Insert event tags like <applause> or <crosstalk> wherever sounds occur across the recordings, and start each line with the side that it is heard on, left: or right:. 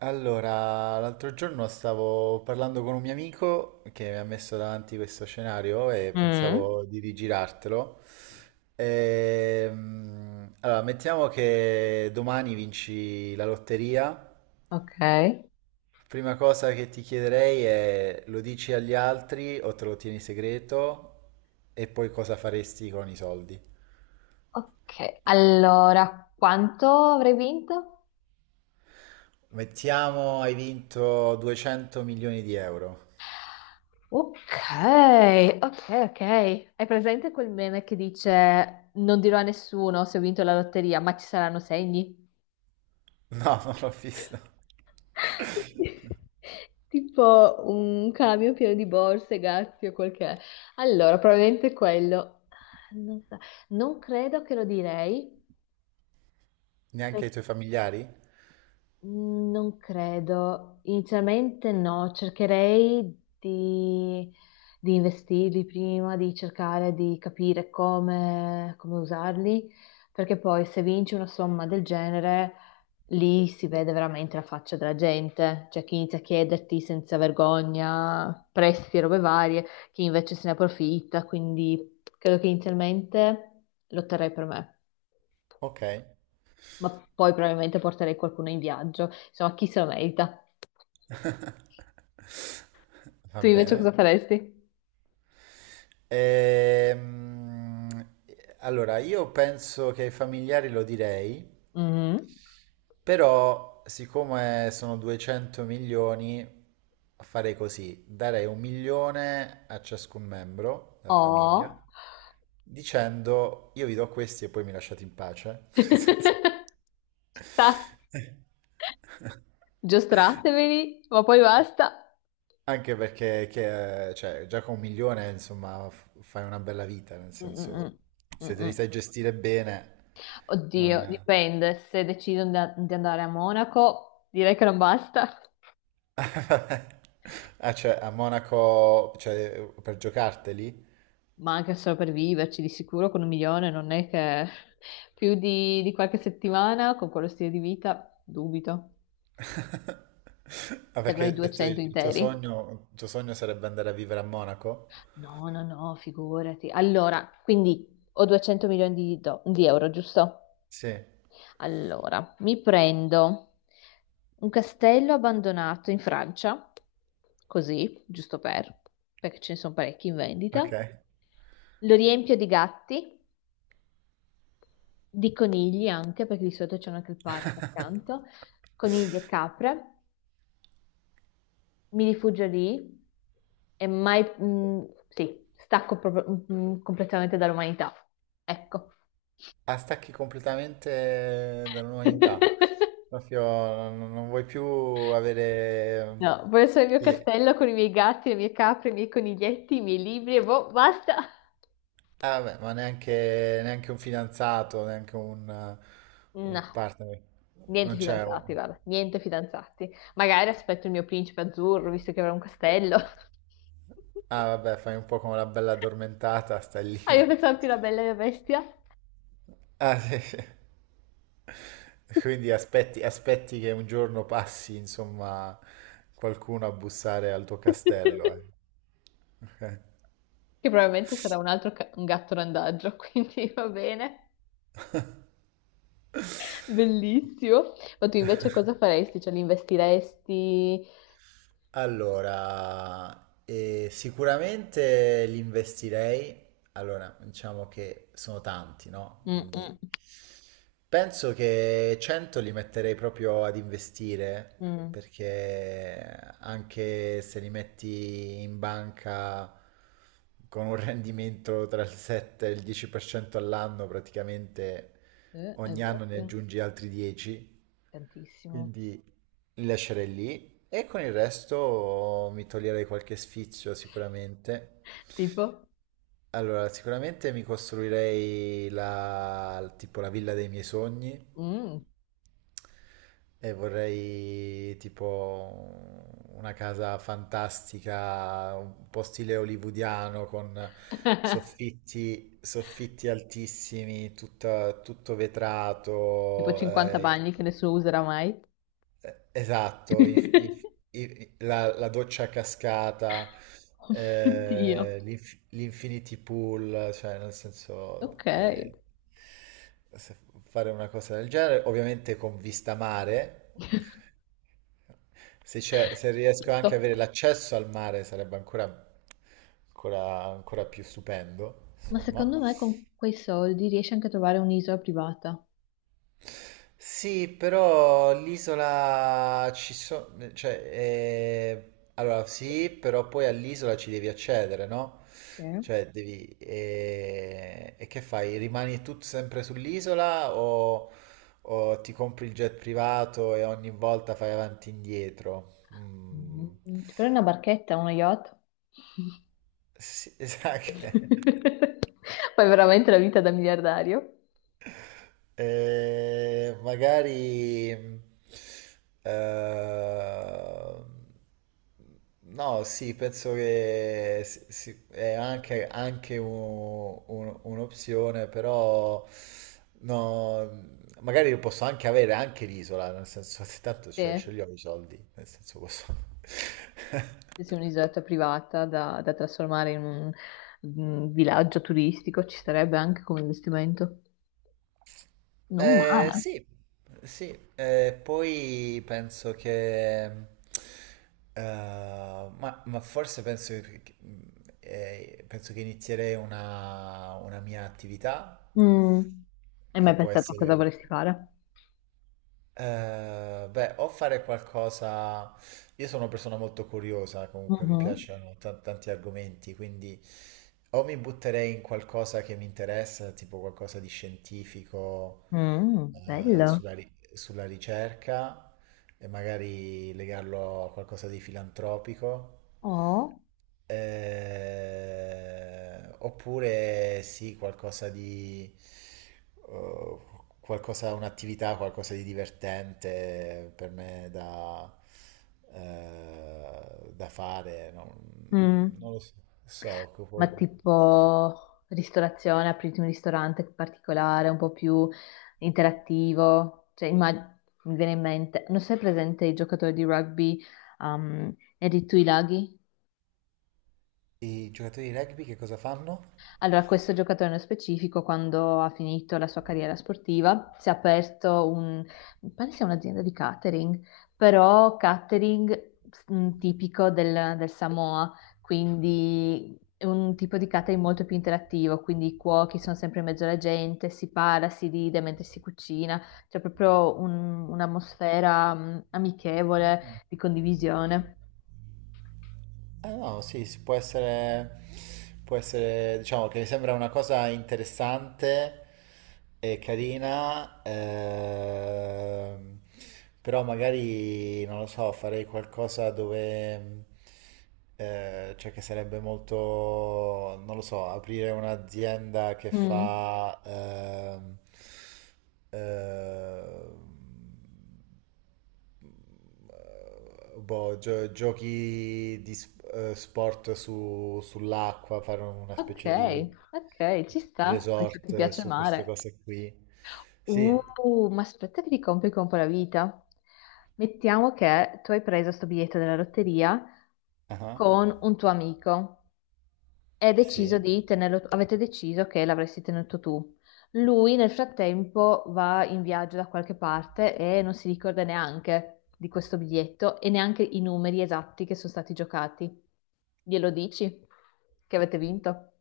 right: Allora, l'altro giorno stavo parlando con un mio amico che mi ha messo davanti questo scenario e
left: Mm,
right: pensavo di rigirartelo. Allora, mettiamo che domani vinci la lotteria.
left: ok.
right: Prima cosa che ti chiederei è: lo dici agli altri o te lo tieni segreto e poi cosa faresti con i soldi?
left: Ok, allora, quanto avrei vinto?
right: Mettiamo hai vinto 200 milioni di euro.
left: Ok, ok. Hai presente quel meme che dice non dirò a nessuno se ho vinto la lotteria, ma ci saranno segni?
right: No, <laughs> non l'ho visto.
left: <laughs> Tipo un camion pieno di borse, gatti o quel che è. Allora, probabilmente quello. Ah, non so, non credo che lo direi.
right: Neanche i tuoi familiari?
left: Mm, non credo. Inizialmente no, di investirli prima, di cercare di capire come usarli, perché poi se vinci una somma del genere, lì si vede veramente la faccia della gente, cioè chi inizia a chiederti senza vergogna prestiti e robe varie, chi invece se ne approfitta, quindi credo che inizialmente lotterei per me,
right: Ok,
left: ma poi probabilmente porterei qualcuno in viaggio, insomma chi se lo merita.
right: <laughs> va
left: Tu invece cosa
right: bene.
left: faresti?
right: Ehm, allora, io penso che ai familiari lo direi,
left: Mhm.
right: però siccome sono 200 milioni, farei così: darei 1 milione a ciascun membro della famiglia,
left: Oh.
right: dicendo: io vi do questi e poi mi lasciate in pace. <laughs> Nel senso.
left: <laughs> Sta-
right: <laughs>
left: Giostrateveli, ma poi basta.
right: Anche perché cioè, già con 1 milione, insomma, fai una bella vita, nel
left: Mm,
right: senso,
left: mm, mm,
right: se te li
left: mm.
right: sai gestire bene, non...
left: Oddio, dipende. Se decidono da- di andare a Monaco, direi che non basta.
right: <laughs> Ah, cioè, a Monaco, cioè, per giocarteli?
left: Ma anche solo per viverci, di sicuro con un milione non è che più di qualche settimana con quello stile di vita, dubito.
right: <laughs> Ah, perché
left: Servono i 200 interi.
right: il tuo sogno sarebbe andare a vivere a Monaco?
left: No, no, no, figurati. Allora, quindi ho 200 milioni di euro, giusto?
right: Sì,
left: Allora, mi prendo un castello abbandonato in Francia, così, giusto per, perché ce ne sono parecchi in vendita.
right: ok.
left: Lo riempio di gatti, di conigli anche, perché di solito c'è anche il parco
right: <laughs>
left: accanto, conigli e capre. Mi rifugio lì e mai, sì, stacco proprio, completamente dall'umanità. Ecco.
right: Ah, stacchi completamente
left: <laughs>
right: dall'umanità. Proprio non, non vuoi più avere
left: No, voglio solo il mio
right: le,
left: castello con i miei gatti, le mie capre, i miei coniglietti, i miei libri e boh, basta.
right: ah, beh, ma neanche, neanche un fidanzato, neanche un
left: No,
right: partner.
left: niente
right: Non c'è un...
left: fidanzati, guarda, niente fidanzati. Magari aspetto il mio principe azzurro, visto che avrà un castello.
right: Ah,
left: <laughs>
right: vabbè, fai un po' come la bella addormentata, stai
left: Ah, io
right: lì.
left: pensavo
right: <laughs>
left: più la bella e la bestia.
right: Ah, sì, sì. Quindi aspetti, aspetti che un giorno passi, insomma, qualcuno a bussare al tuo castello, eh.
left: <laughs>
right: <laughs> Ok.
left: Che probabilmente sarà un altro ca- un gatto randaggio, <laughs> quindi va bene. Bellissimo. Ma tu invece cosa faresti? Cioè, li investiresti?
right: Allora, sicuramente li investirei. Allora, diciamo che sono tanti, no?
left: Mm,
right: Quindi
left: mm,
right: penso che 100 li metterei proprio ad investire,
left: mm.
right: perché anche se li metti in banca con un <laughs> rendimento tra il 7 e il 10% all'anno, praticamente
left: Hai
right: ogni anno ne
left: voglia?
right: aggiungi altri 10.
left: Tantissimo.
right: Quindi li lascerei lì e con il resto mi toglierei qualche sfizio sicuramente.
left: Tipo?
right: Allora, sicuramente mi costruirei la, tipo la villa dei miei sogni
left: Mm,
right: e vorrei tipo una casa fantastica, un po' stile hollywoodiano con soffitti, soffitti altissimi, tutto
left: tipo
right: vetrato,
left: 50 bagni che nessuno userà mai.
right: eh, esatto,
left: <laughs>
right: la, la doccia a cascata,
left: Dio.
right: l'infinity pool, cioè nel senso
left: Ok.
right: se- fare una cosa del genere, ovviamente con vista mare, se, se riesco anche ad
left: Giusto.
right: avere l'accesso al mare sarebbe ancora, ancora, ancora più stupendo,
left: Ma secondo
right: insomma.
left: me con quei soldi riesci anche a trovare un'isola privata.
right: Sì, però l'isola ci sono, cioè, allora sì, però poi all'isola ci devi accedere, no?
left: Sì.
right: Cioè, devi, e che fai? Rimani tu sempre sull'isola o ti compri il jet privato e ogni volta fai avanti e indietro?
left: Mm,
right: Mm.
left: ti prendi una barchetta, uno yacht?
right: Sì, <laughs> esatto.
left: <laughs> Fai veramente la vita da miliardario?
right: Magari eh, no, sì, penso che è anche, anche un'opzione, però no, magari lo posso anche avere anche l'isola, nel senso, <laughs> se tanto ce
left: Sì,
right: li ho i soldi, nel senso posso. <laughs>
left: se sei un'isoletta privata da trasformare in un villaggio turistico, ci starebbe anche come investimento. Non male.
right: Sì, sì, poi penso che, ma forse penso che, penso che inizierei una mia attività
left: Mm. Hai
right: che
left: mai
right: può
left: pensato a cosa
right: essere,
left: vorresti fare?
right: beh, o fare qualcosa... Io sono una persona molto curiosa, comunque mi
left: Mhm.
right: piacciono tanti argomenti, quindi o mi butterei in qualcosa che mi interessa, tipo qualcosa di scientifico,
left: Mm, bello.
right: sulla, sulla ricerca, e magari legarlo a qualcosa di filantropico.
left: Oh.
right: Oppure sì, qualcosa di... eh, qualcosa, un'attività, qualcosa di divertente per me da, da fare. Non
left: Mm.
right: Non lo so. So,
left: Ma
right: tipo,
left: tipo ristorazione, apriti un ristorante particolare, un po' più interattivo. Cioè, immag- mi viene in mente, non sei presente i giocatori di rugby, Erri Tuilagi?
right: i giocatori di rugby che cosa fanno?
left: Allora, questo giocatore nello specifico, quando ha finito la sua carriera sportiva, si è aperto un, mi pare sia un'azienda di catering, però catering mm, tipico del Samoa, quindi è un tipo di catering molto più interattivo, quindi i cuochi sono sempre in mezzo alla gente, si parla, si ride mentre si cucina, c'è proprio un- un'atmosfera mm, amichevole di condivisione.
right: Eh no, sì, si può essere, diciamo che mi sembra una cosa interessante e carina, però magari, non lo so, farei qualcosa dove, cioè che sarebbe molto, non lo so, aprire un'azienda che
left: Mm.
right: fa, ehm, boh, giochi di sport sull'acqua, fare una
left: Ok,
right: specie di
left: ok, ci sta, mi sa che
right: resort
left: ti piace il
right: su queste
left: mare.
right: cose qui. Sì.
left: Ma aspetta che ti complico un po' la vita. Mettiamo che tu hai preso sto biglietto della lotteria
right: Ah,
left: con un tuo amico e hai deciso
right: sì.
left: di tenerlo, avete deciso che l'avresti tenuto tu. Lui nel frattempo va in viaggio da qualche parte e non si ricorda neanche di questo biglietto e neanche i numeri esatti che sono stati giocati. Glielo dici che avete vinto?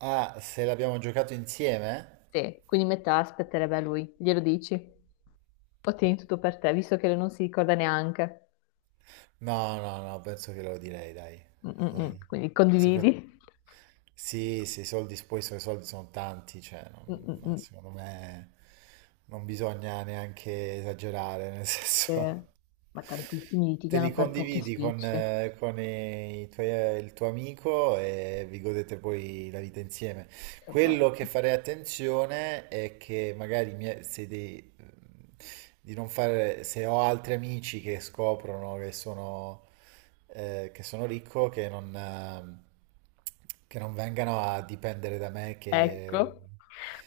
right: Ah, se l'abbiamo giocato insieme?
left: Sì, quindi metà aspetterebbe a lui. Glielo dici? Ottieni tutto per te, visto che non si ricorda neanche.
right: No, no, no, penso che lo direi, dai.
left: Mm, mm,
right: Dai.
left: mm. Quindi
right: Sopra-
left: condividi.
right: Sì, sì, i soldi, poi so, i suoi soldi sono tanti, cioè,
left: Mm, mm,
right: ma
left: mm.
right: secondo me non bisogna neanche esagerare, nel
left: Eh,
right: senso,
left: ma tantissimi
right: <laughs> te
left: litigano
right: li
left: per pochi
right: condividi
left: spicci.
right: con il tuo amico e vi godete poi la vita insieme.
left: Cioè, boh.
right: Quello che farei attenzione è che magari mi- se dei- di non fare, se ho altri amici che scoprono che sono ricco, che non vengano a dipendere da me che
left: Ecco,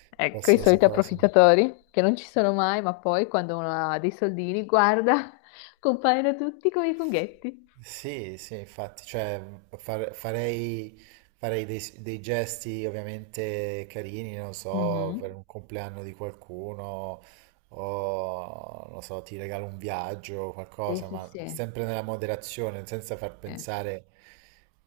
left: ecco i
right: qualsiasi
left: soliti
right: cosa.
left: approfittatori che non ci sono mai, ma poi quando uno ha dei soldini, guarda, <laughs> compaiono tutti come i funghetti.
right: Sì, sì, infatti, cioè farei, farei dei, dei gesti ovviamente carini, non so, per
left: Mhm.
right: un compleanno di qualcuno o, non so, ti regalo un viaggio o
left: Sì,
right: qualcosa,
left: sì,
right: ma
left: sì.
right: sempre nella moderazione, senza far
left: Sì.
right: pensare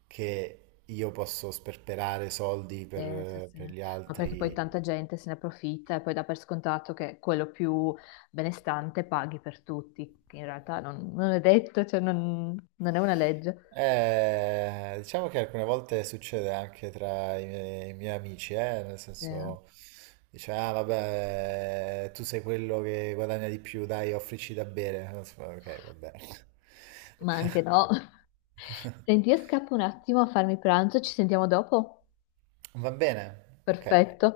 right: che io posso sperperare soldi
left: Sì, sì, sì.
right: per gli
left: Ma perché poi
right: altri.
left: tanta gente se ne approfitta e poi dà per scontato che quello più benestante paghi per tutti, che in realtà non è detto, cioè non è una legge.
right: Diciamo che alcune volte succede anche tra i miei amici, nel
left: Sì.
right: senso, dice: ah vabbè, tu sei quello che guadagna di più, dai, offrici da bere. Ok, va bene.
left: Ma anche no. <laughs> Senti, io scappo un attimo a farmi pranzo, ci sentiamo dopo?
right: Va bene, ok.
left: Perfetto.